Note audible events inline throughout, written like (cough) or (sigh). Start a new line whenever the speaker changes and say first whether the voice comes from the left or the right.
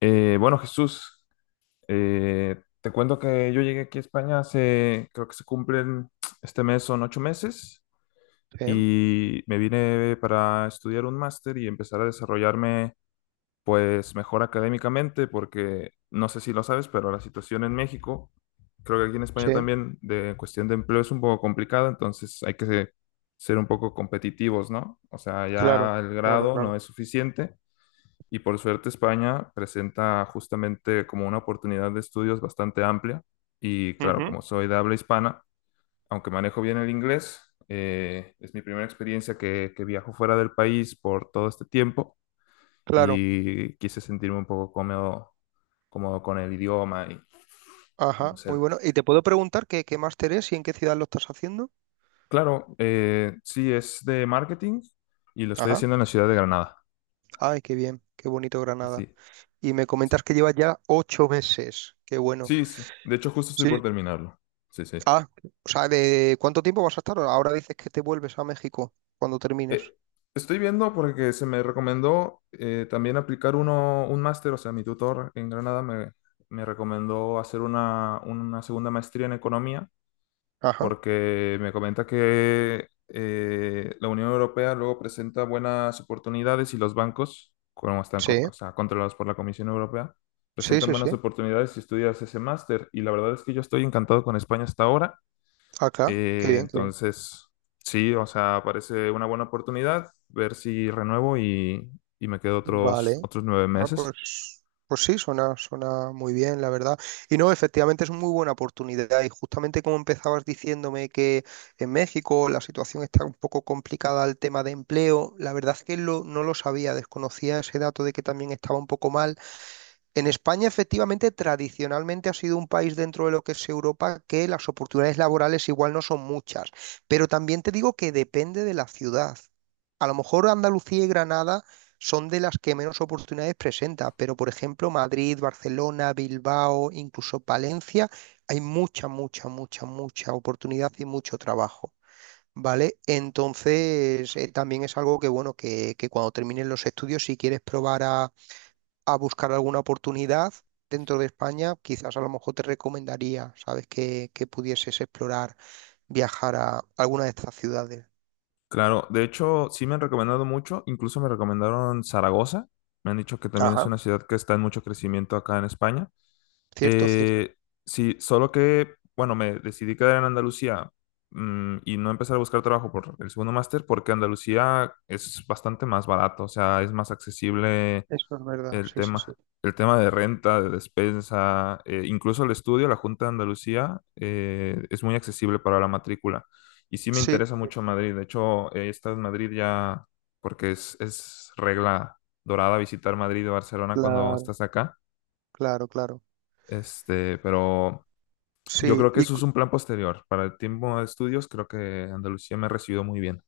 left: Bueno, Jesús, te cuento que yo llegué aquí a España hace, creo que se cumplen este mes, son ocho meses,
right: Sí,
left: y me vine para estudiar un máster y empezar a desarrollarme pues mejor académicamente, porque no sé si lo sabes, pero la situación en México, creo que aquí en España
right: sí,
left: también, de cuestión de empleo es un poco complicada, entonces hay que ser un poco competitivos, ¿no? O sea,
right: claro,
left: ya el
right: claro,
left: grado no
right: claro.
left: es suficiente y por suerte España presenta justamente como una oportunidad de estudios bastante amplia. Y claro,
right: Ujú,
left: como soy de habla hispana, aunque manejo bien el inglés, es mi primera experiencia que viajo fuera del país por todo este tiempo
right: claro,
left: y quise sentirme un poco cómodo, cómodo con el idioma y, y no
right: ajá,
left: sé.
right: muy bueno. ¿Y te puedo preguntar qué máster es y en qué ciudad lo estás haciendo?
left: Claro, sí, es de marketing y lo estoy
right: Ajá.
left: haciendo en la ciudad de Granada.
right: Ay, qué bien, qué bonito Granada.
left: Sí,
right: Y me comentas
left: sí,
right: que llevas ya ocho meses, qué bueno.
left: sí. De hecho, justo estoy
right: Sí.
left: por terminarlo. Sí, sí.
right: Ah, o sea, ¿de cuánto tiempo vas a estar? Ahora dices que te vuelves a México cuando termines.
left: Eh, estoy viendo porque se me recomendó también aplicar un máster. O sea, mi tutor en Granada me recomendó hacer una segunda maestría en economía,
right: Ajá,
left: porque me comenta que la Unión Europea luego presenta buenas oportunidades y los bancos, como están
right: sí,
left: o sea, controlados por la Comisión Europea,
right: sí,
left: presentan
right: sí, sí.
left: buenas oportunidades si estudias ese máster. Y la verdad es que yo estoy encantado con España hasta ahora.
right: Acá, qué
left: Eh,
right: bien, qué bien.
left: entonces, sí, o sea, parece una buena oportunidad ver si renuevo y me quedo
right: Vale,
left: otros nueve
right: ah,
left: meses.
right: pues, pues sí, suena muy bien, la verdad. Y no, efectivamente es una muy buena oportunidad. Y justamente como empezabas diciéndome que en México la situación está un poco complicada al tema de empleo, la verdad es que lo, no lo sabía, desconocía ese dato de que también estaba un poco mal. En España, efectivamente, tradicionalmente ha sido un país dentro de lo que es Europa que las oportunidades laborales igual no son muchas, pero también te digo que depende de la ciudad. A lo mejor Andalucía y Granada son de las que menos oportunidades presenta, pero por ejemplo Madrid, Barcelona, Bilbao, incluso Palencia, hay mucha oportunidad y mucho trabajo. ¿Vale? Entonces, también es algo que, bueno, que cuando termines los estudios, si quieres probar a buscar alguna oportunidad dentro de España, quizás a lo mejor te recomendaría, ¿sabes? Que pudieses explorar, viajar a alguna de estas ciudades.
left: Claro, de hecho, sí me han recomendado mucho, incluso me recomendaron Zaragoza, me han dicho que también es
right: Ajá.
left: una ciudad que está en mucho crecimiento acá en España.
right: Cierto, cierto.
left: Eh, sí, solo que, bueno, me decidí quedar en Andalucía y no empezar a buscar trabajo por el segundo máster, porque Andalucía es bastante más barato, o sea, es más accesible
right: Eso es verdad,
left: el
right: sí, sí, sí.
left: tema, el tema de renta, de despensa, incluso el estudio, la Junta de Andalucía, es muy accesible para la matrícula. Y sí me
right: Sí,
left: interesa mucho Madrid. De hecho, he estado en Madrid ya, porque es regla dorada visitar Madrid y Barcelona cuando
right: cla-
left: estás acá.
right: claro, claro.
left: Este, pero yo
right: Sí,
left: creo que
right: y
left: eso es un plan posterior. Para el tiempo de estudios, creo que Andalucía me recibió muy bien.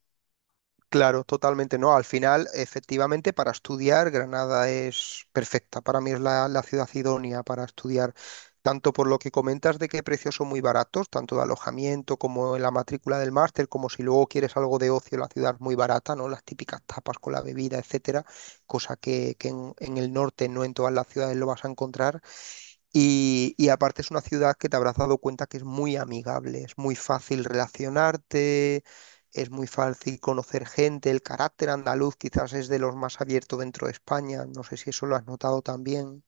right: claro, totalmente no. Al final, efectivamente, para estudiar, Granada es perfecta. Para mí es la ciudad idónea para estudiar, tanto por lo que comentas de que precios son muy baratos, tanto de alojamiento como en la matrícula del máster, como si luego quieres algo de ocio, la ciudad es muy barata, ¿no? Las típicas tapas con la bebida, etcétera, cosa que en el norte no en todas las ciudades lo vas a encontrar. Y aparte es una ciudad que te habrás dado cuenta que es muy amigable, es muy fácil relacionarte, es muy fácil conocer gente, el carácter andaluz quizás es de los más abiertos dentro de España, no sé si eso lo has notado también.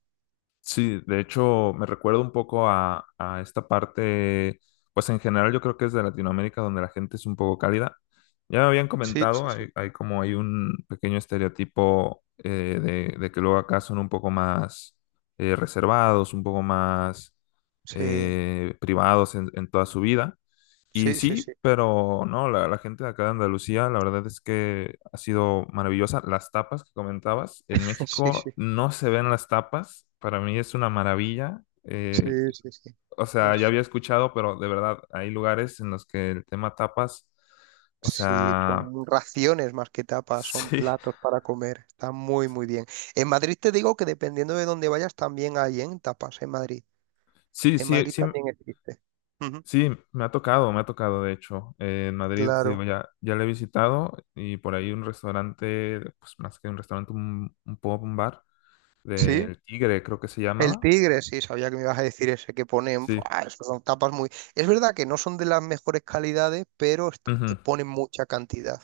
left: Sí, de hecho me recuerda un poco a esta parte, pues en general yo creo que es de Latinoamérica, donde la gente es un poco cálida. Ya me habían
right: Sí,
left: comentado,
right: sí, sí.
left: hay un pequeño estereotipo de que luego acá son un poco más reservados, un poco más
right: Sí,
left: privados en toda su vida, y
right: sí, sí,
left: sí,
right: sí,
left: pero no, la gente de acá de Andalucía, la verdad es que ha sido maravillosa. Las tapas que comentabas, en
right: (laughs) sí, sí,
left: México no se ven las tapas, para mí es una maravilla.
right: sí, sí, sí.
left: O sea, ya
right: Es-
left: había escuchado, pero de verdad, hay lugares en los que el tema tapas, o
right: sí,
left: sea,
right: son raciones más que tapas, son
left: (laughs) sí,
right: platos para comer, está muy, muy bien. En Madrid te digo que dependiendo de dónde vayas también hay en tapas en Madrid.
left: sí,
right: En
left: sí,
right: Madrid
left: sí,
right: también existe. Ujú.
left: sí, me ha tocado, de hecho. En Madrid, te digo,
right: Claro.
left: ya le he visitado y por ahí un restaurante, pues más que un restaurante, un pub, un bar
right: Sí,
left: del Tigre, creo que se
right: el
left: llamaba.
right: tigre, sí, sabía que me ibas a decir ese que ponen.
left: Sí.
right: ¡Buah! Esas son tapas muy. Es verdad que no son de las mejores calidades, pero
left: Ujú,
right: ponen mucha cantidad.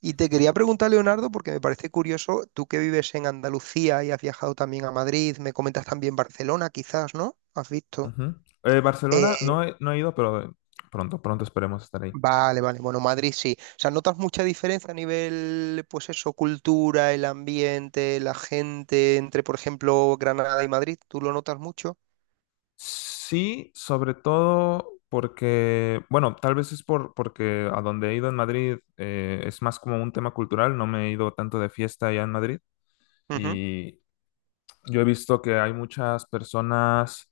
right: Y te quería preguntar, Leonardo, porque me parece curioso, tú que vives en Andalucía y has viajado también a Madrid, me comentas también Barcelona, quizás, ¿no? ¿Has visto?
left: ujú. Barcelona
right: Eh,
left: no he ido, pero pronto esperemos estar ahí.
right: vale, vale. Bueno, Madrid sí. O sea, ¿notas mucha diferencia a nivel, pues eso, cultura, el ambiente, la gente, entre, por ejemplo, Granada y Madrid? ¿Tú lo notas mucho?
left: Sí, sobre todo porque, bueno, tal vez es porque a donde he ido en Madrid es más como un tema cultural, no me he ido tanto de fiesta allá en Madrid,
right: Ujú.
left: y yo he visto que hay muchas personas.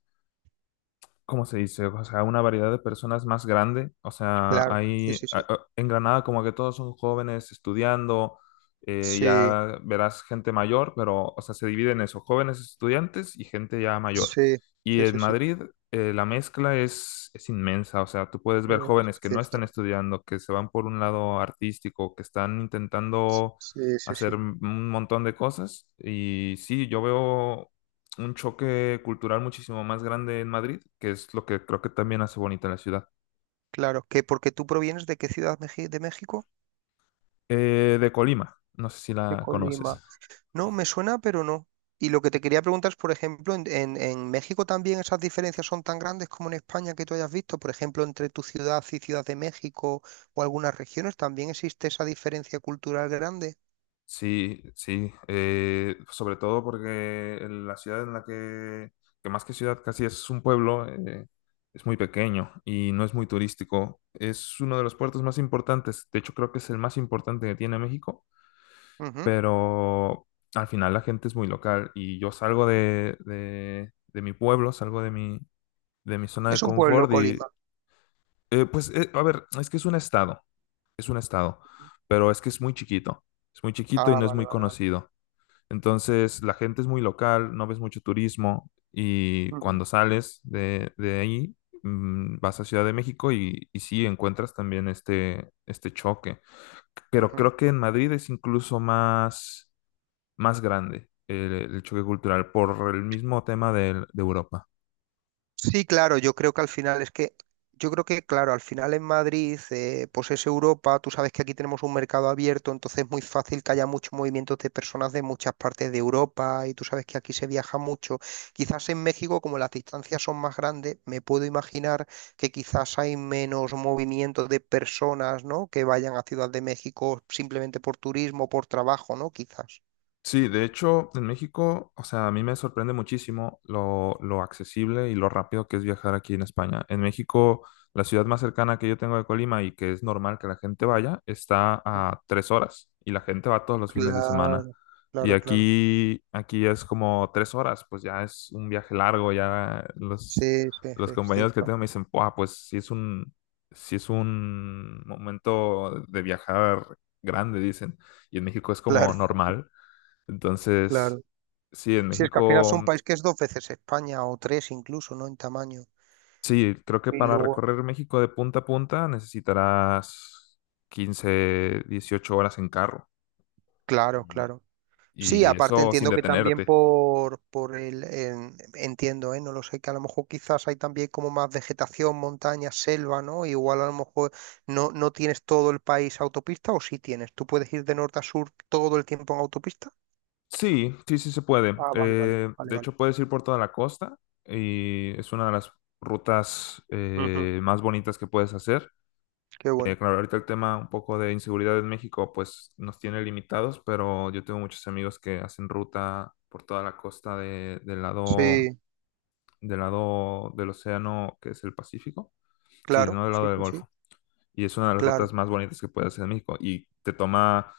left: ¿Cómo se dice? O sea, una variedad de personas más grande. O sea,
right: Claro, sí, sí, sí.
left: en Granada como que todos son jóvenes estudiando,
right: Sí,
left: ya verás gente mayor, pero, o sea, se dividen en eso, jóvenes estudiantes y gente ya mayor.
right: sí,
left: Y
right: sí,
left: en
right: sí, sí,
left: Madrid la mezcla es inmensa. O sea, tú puedes ver
right: es
left: jóvenes que no están
right: cierto.
left: estudiando, que se van por un lado artístico, que están intentando
right: Sí, sí, sí,
left: hacer un montón de cosas. Y sí, yo veo un choque cultural muchísimo más grande en Madrid, que es lo que creo que también hace bonita la ciudad.
right: claro. Que porque tú provienes de qué ciudad, ¿de México?
left: De Colima, no sé si
right: De
left: la conoces.
right: Colima. No, me suena, pero no. Y lo que te quería preguntar es, por ejemplo, en México también esas diferencias son tan grandes como en España que tú hayas visto, por ejemplo, entre tu ciudad y Ciudad de México o algunas regiones, también existe esa diferencia cultural grande.
left: Sí, sí, sobre todo porque en la ciudad en la que más que ciudad casi es un pueblo, es muy pequeño y no es muy turístico. Es uno de los puertos más importantes, de hecho creo que es el más importante que tiene México,
right: Ujú.
left: pero al final la gente es muy local y yo salgo de mi pueblo, salgo de mi zona de
right: Es un pueblo,
left: confort y
right: Colima.
left: eh, pues, eh, a ver, es que es un estado, es un estado, pero es que es muy chiquito, y
right: Ah,
left: no es muy
right: vale.
left: conocido. Entonces, la gente es muy local, no ves mucho turismo y
right: Ujú,
left: cuando sales de ahí, vas a Ciudad de México y sí encuentras también este choque. Pero
right: ujú.
left: creo que en Madrid es incluso más grande el choque cultural por el mismo tema de Europa.
right: Sí, claro, yo creo que al final es que, yo creo que, claro, al final en Madrid, pues es Europa, tú sabes que aquí tenemos un mercado abierto, entonces es muy fácil que haya muchos movimientos de personas de muchas partes de Europa y tú sabes que aquí se viaja mucho. Quizás en México, como las distancias son más grandes, me puedo imaginar que quizás hay menos movimiento de personas, ¿no? Que vayan a Ciudad de México simplemente por turismo, por trabajo, ¿no? Quizás.
left: Sí, de hecho, en México, o sea, a mí me sorprende muchísimo lo accesible y lo rápido que es viajar aquí en España. En México, la ciudad más cercana que yo tengo de Colima y que es normal que la gente vaya, está a tres horas y la gente va todos los fines de semana.
right: Claro, claro, claro.
left: Aquí es como tres horas, pues ya es un viaje largo, ya
right: Sí, sí, sí,
left: los
right: es
left: compañeros que
right: cierto.
left: tengo me dicen: "Buah, pues sí es un momento de viajar grande", dicen. Y en México es
right: (laughs)
left: como
right: Claro,
left: normal. Entonces,
right: claro.
left: sí, en
right: Si es que al final es
left: México,
right: un país que es dos veces España o tres incluso, ¿no? En tamaño.
left: sí, creo que
right: Y
left: para
right: luego,
left: recorrer México de punta a punta necesitarás 15 18 horas en carro.
right: claro,
left: Y,
right: claro. Sí,
left: y
right: aparte
left: eso sin
right: entiendo que también
left: detenerte.
right: entiendo, ¿eh? No lo sé, que a lo mejor quizás hay también como más vegetación, montaña, selva, ¿no? Igual a lo mejor no tienes todo el país autopista o sí tienes. ¿Tú puedes ir de norte a sur todo el tiempo en autopista?
left: Sí, sí, sí se puede.
right: Ah,
left: De
right: vale.
left: hecho, puedes ir por toda la costa y es una de las rutas
right: Ujú.
left: más bonitas que puedes hacer.
right: Qué bueno.
left: Claro, ahorita el tema un poco de inseguridad en México pues nos tiene limitados, pero yo tengo muchos amigos que hacen ruta por toda la costa del lado
right: Sí,
left: del océano, que es el Pacífico, sí,
right: claro,
left: no del
right: sí,
left: lado del
right: sí, sí,
left: Golfo. Y es una de las rutas
right: claro.
left: más bonitas que puedes hacer en México. Y te toma,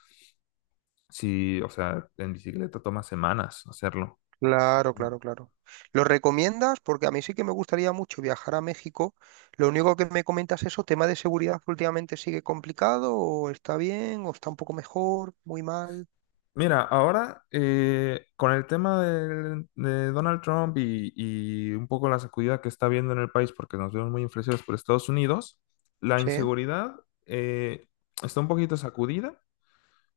left: sí, o sea, en bicicleta toma semanas hacerlo.
right: Claro, claro, claro. ¿Lo recomiendas? Porque a mí sí que me gustaría mucho viajar a México. Lo único que me comentas es eso, tema de seguridad que últimamente sigue complicado, o está bien, o está un poco mejor, muy mal.
left: Mira, ahora con el tema de Donald Trump y un poco la sacudida que está viendo en el país, porque nos vemos muy influenciados por Estados Unidos, la
right: Sí.
left: inseguridad eh, está un poquito sacudida.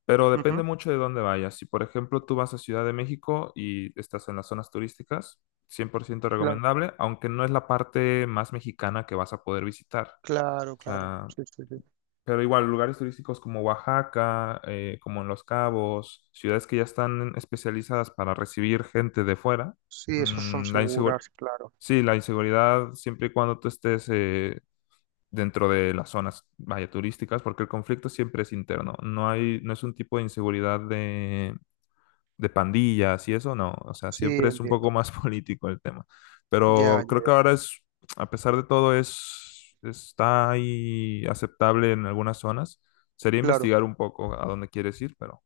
left: Pero depende
right: Ujú,
left: mucho de dónde vayas. Si, por ejemplo, tú vas a Ciudad de México y estás en las zonas turísticas, 100%
right: claro,
left: recomendable, aunque no es la parte más mexicana que vas a poder visitar.
right: claro,
left: O
right: claro.
left: sea,
right: Sí, sí, sí.
left: pero igual, lugares turísticos como Oaxaca, como en Los Cabos, ciudades que ya están especializadas para recibir gente de fuera,
right: Sí, esos son
left: mm, la insegur-
right: seguras, claro.
left: sí, la inseguridad, siempre y cuando tú estés dentro de las zonas, vaya, turísticas, porque el conflicto siempre es interno. No hay, no es un tipo de inseguridad de pandillas y eso, no. O sea,
right: Sí,
left: siempre es un poco
right: entiendo.
left: más (laughs) político el tema.
right: Ya,
left: Pero
right: ya,
left: creo que
right: ya.
left: ahora a pesar de todo, está ahí aceptable en algunas zonas. Sería
right: Claro.
left: investigar un poco a dónde quieres ir, pero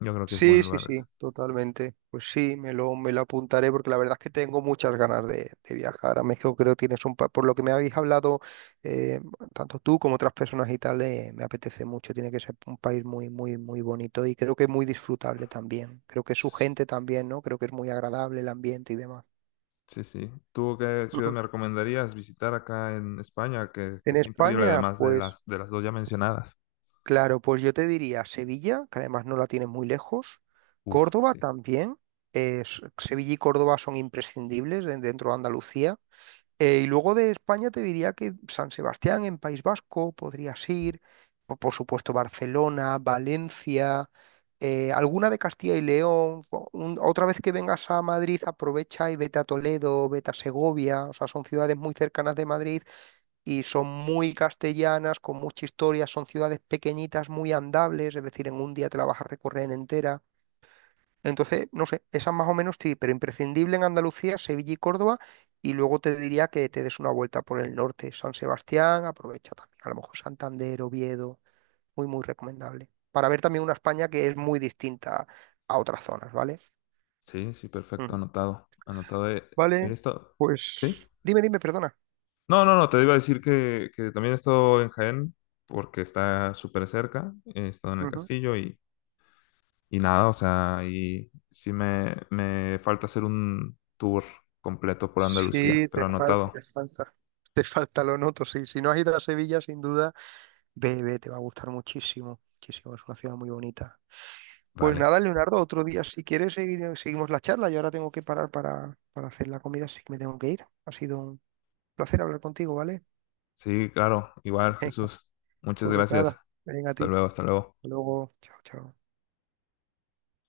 left: yo creo que es
right: Sí,
left: buen
right: sí,
left: lugar
right: sí,
left: ahorita.
right: totalmente. Pues sí, me lo apuntaré porque la verdad es que tengo muchas ganas de viajar a México. Creo que tienes un... Por lo que me habéis hablado, eh, tanto tú como otras personas y tal, me apetece mucho. Tiene que ser un país muy, muy, muy bonito y creo que muy disfrutable también. Creo que su
left: Ps,
right: gente también, ¿no? Creo que es muy agradable el ambiente y demás.
left: sí, sí. ¿Tú qué ciudad
right: Ujú.
left: me recomendarías visitar acá en España? Que
right: En
left: es imperdible,
right: España,
left: además de
right: pues...
left: de las dos ya mencionadas.
right: Claro, pues yo te diría Sevilla, que además no la tienes muy lejos.
left: Uf,
right: Córdoba
left: sí.
right: también. Sevilla y Córdoba son imprescindibles dentro de Andalucía. Y luego de España te diría que San Sebastián en País Vasco podrías ir. O por supuesto Barcelona, Valencia, alguna de Castilla y León. Otra vez que vengas a Madrid, aprovecha y vete a Toledo, vete a Segovia. O sea, son ciudades muy cercanas de Madrid y son muy castellanas, con mucha historia, son ciudades pequeñitas, muy andables, es decir, en un día te la vas a recorrer entera. Entonces, no sé, esas más o menos sí, pero imprescindible en Andalucía, Sevilla y Córdoba, y luego te diría que te des una vuelta por el norte, San Sebastián, aprovecha también, a lo mejor Santander, Oviedo, muy, muy recomendable, para ver también una España que es muy distinta a otras zonas, ¿vale?
left: Sí, sí, perfecto,
right: Ujú,
left: anotado. Anotado.
right: vale,
left: He estado. ¿Sí?
right: pues dime, perdona.
left: No, no, no, te iba a decir que también he estado en Jaén, porque está súper cerca. He estado en el
right: Ujú.
left: castillo y nada, o sea, y sí me falta hacer un tour completo por Andalucía,
right: Sí,
left: pero
right: te falta,
left: anotado.
right: te falta. Te falta, lo noto. Sí, si no has ido a Sevilla, sin duda, ve, ve, te va a gustar muchísimo. Muchísimo, es una ciudad muy bonita. Pues
left: Vale.
right: nada, Leonardo, otro día, si quieres, seguimos la charla. Yo ahora tengo que parar para hacer la comida, así que me tengo que ir. Ha sido un placer hablar contigo, ¿vale?
left: Sí, claro, igual,
right: (laughs) Venga,
left: Jesús. Muchas
right: pues
left: gracias.
right: nada, venga a ti.
left: Hasta luego, hasta
right: Hasta
left: luego.
right: luego, chao, chao.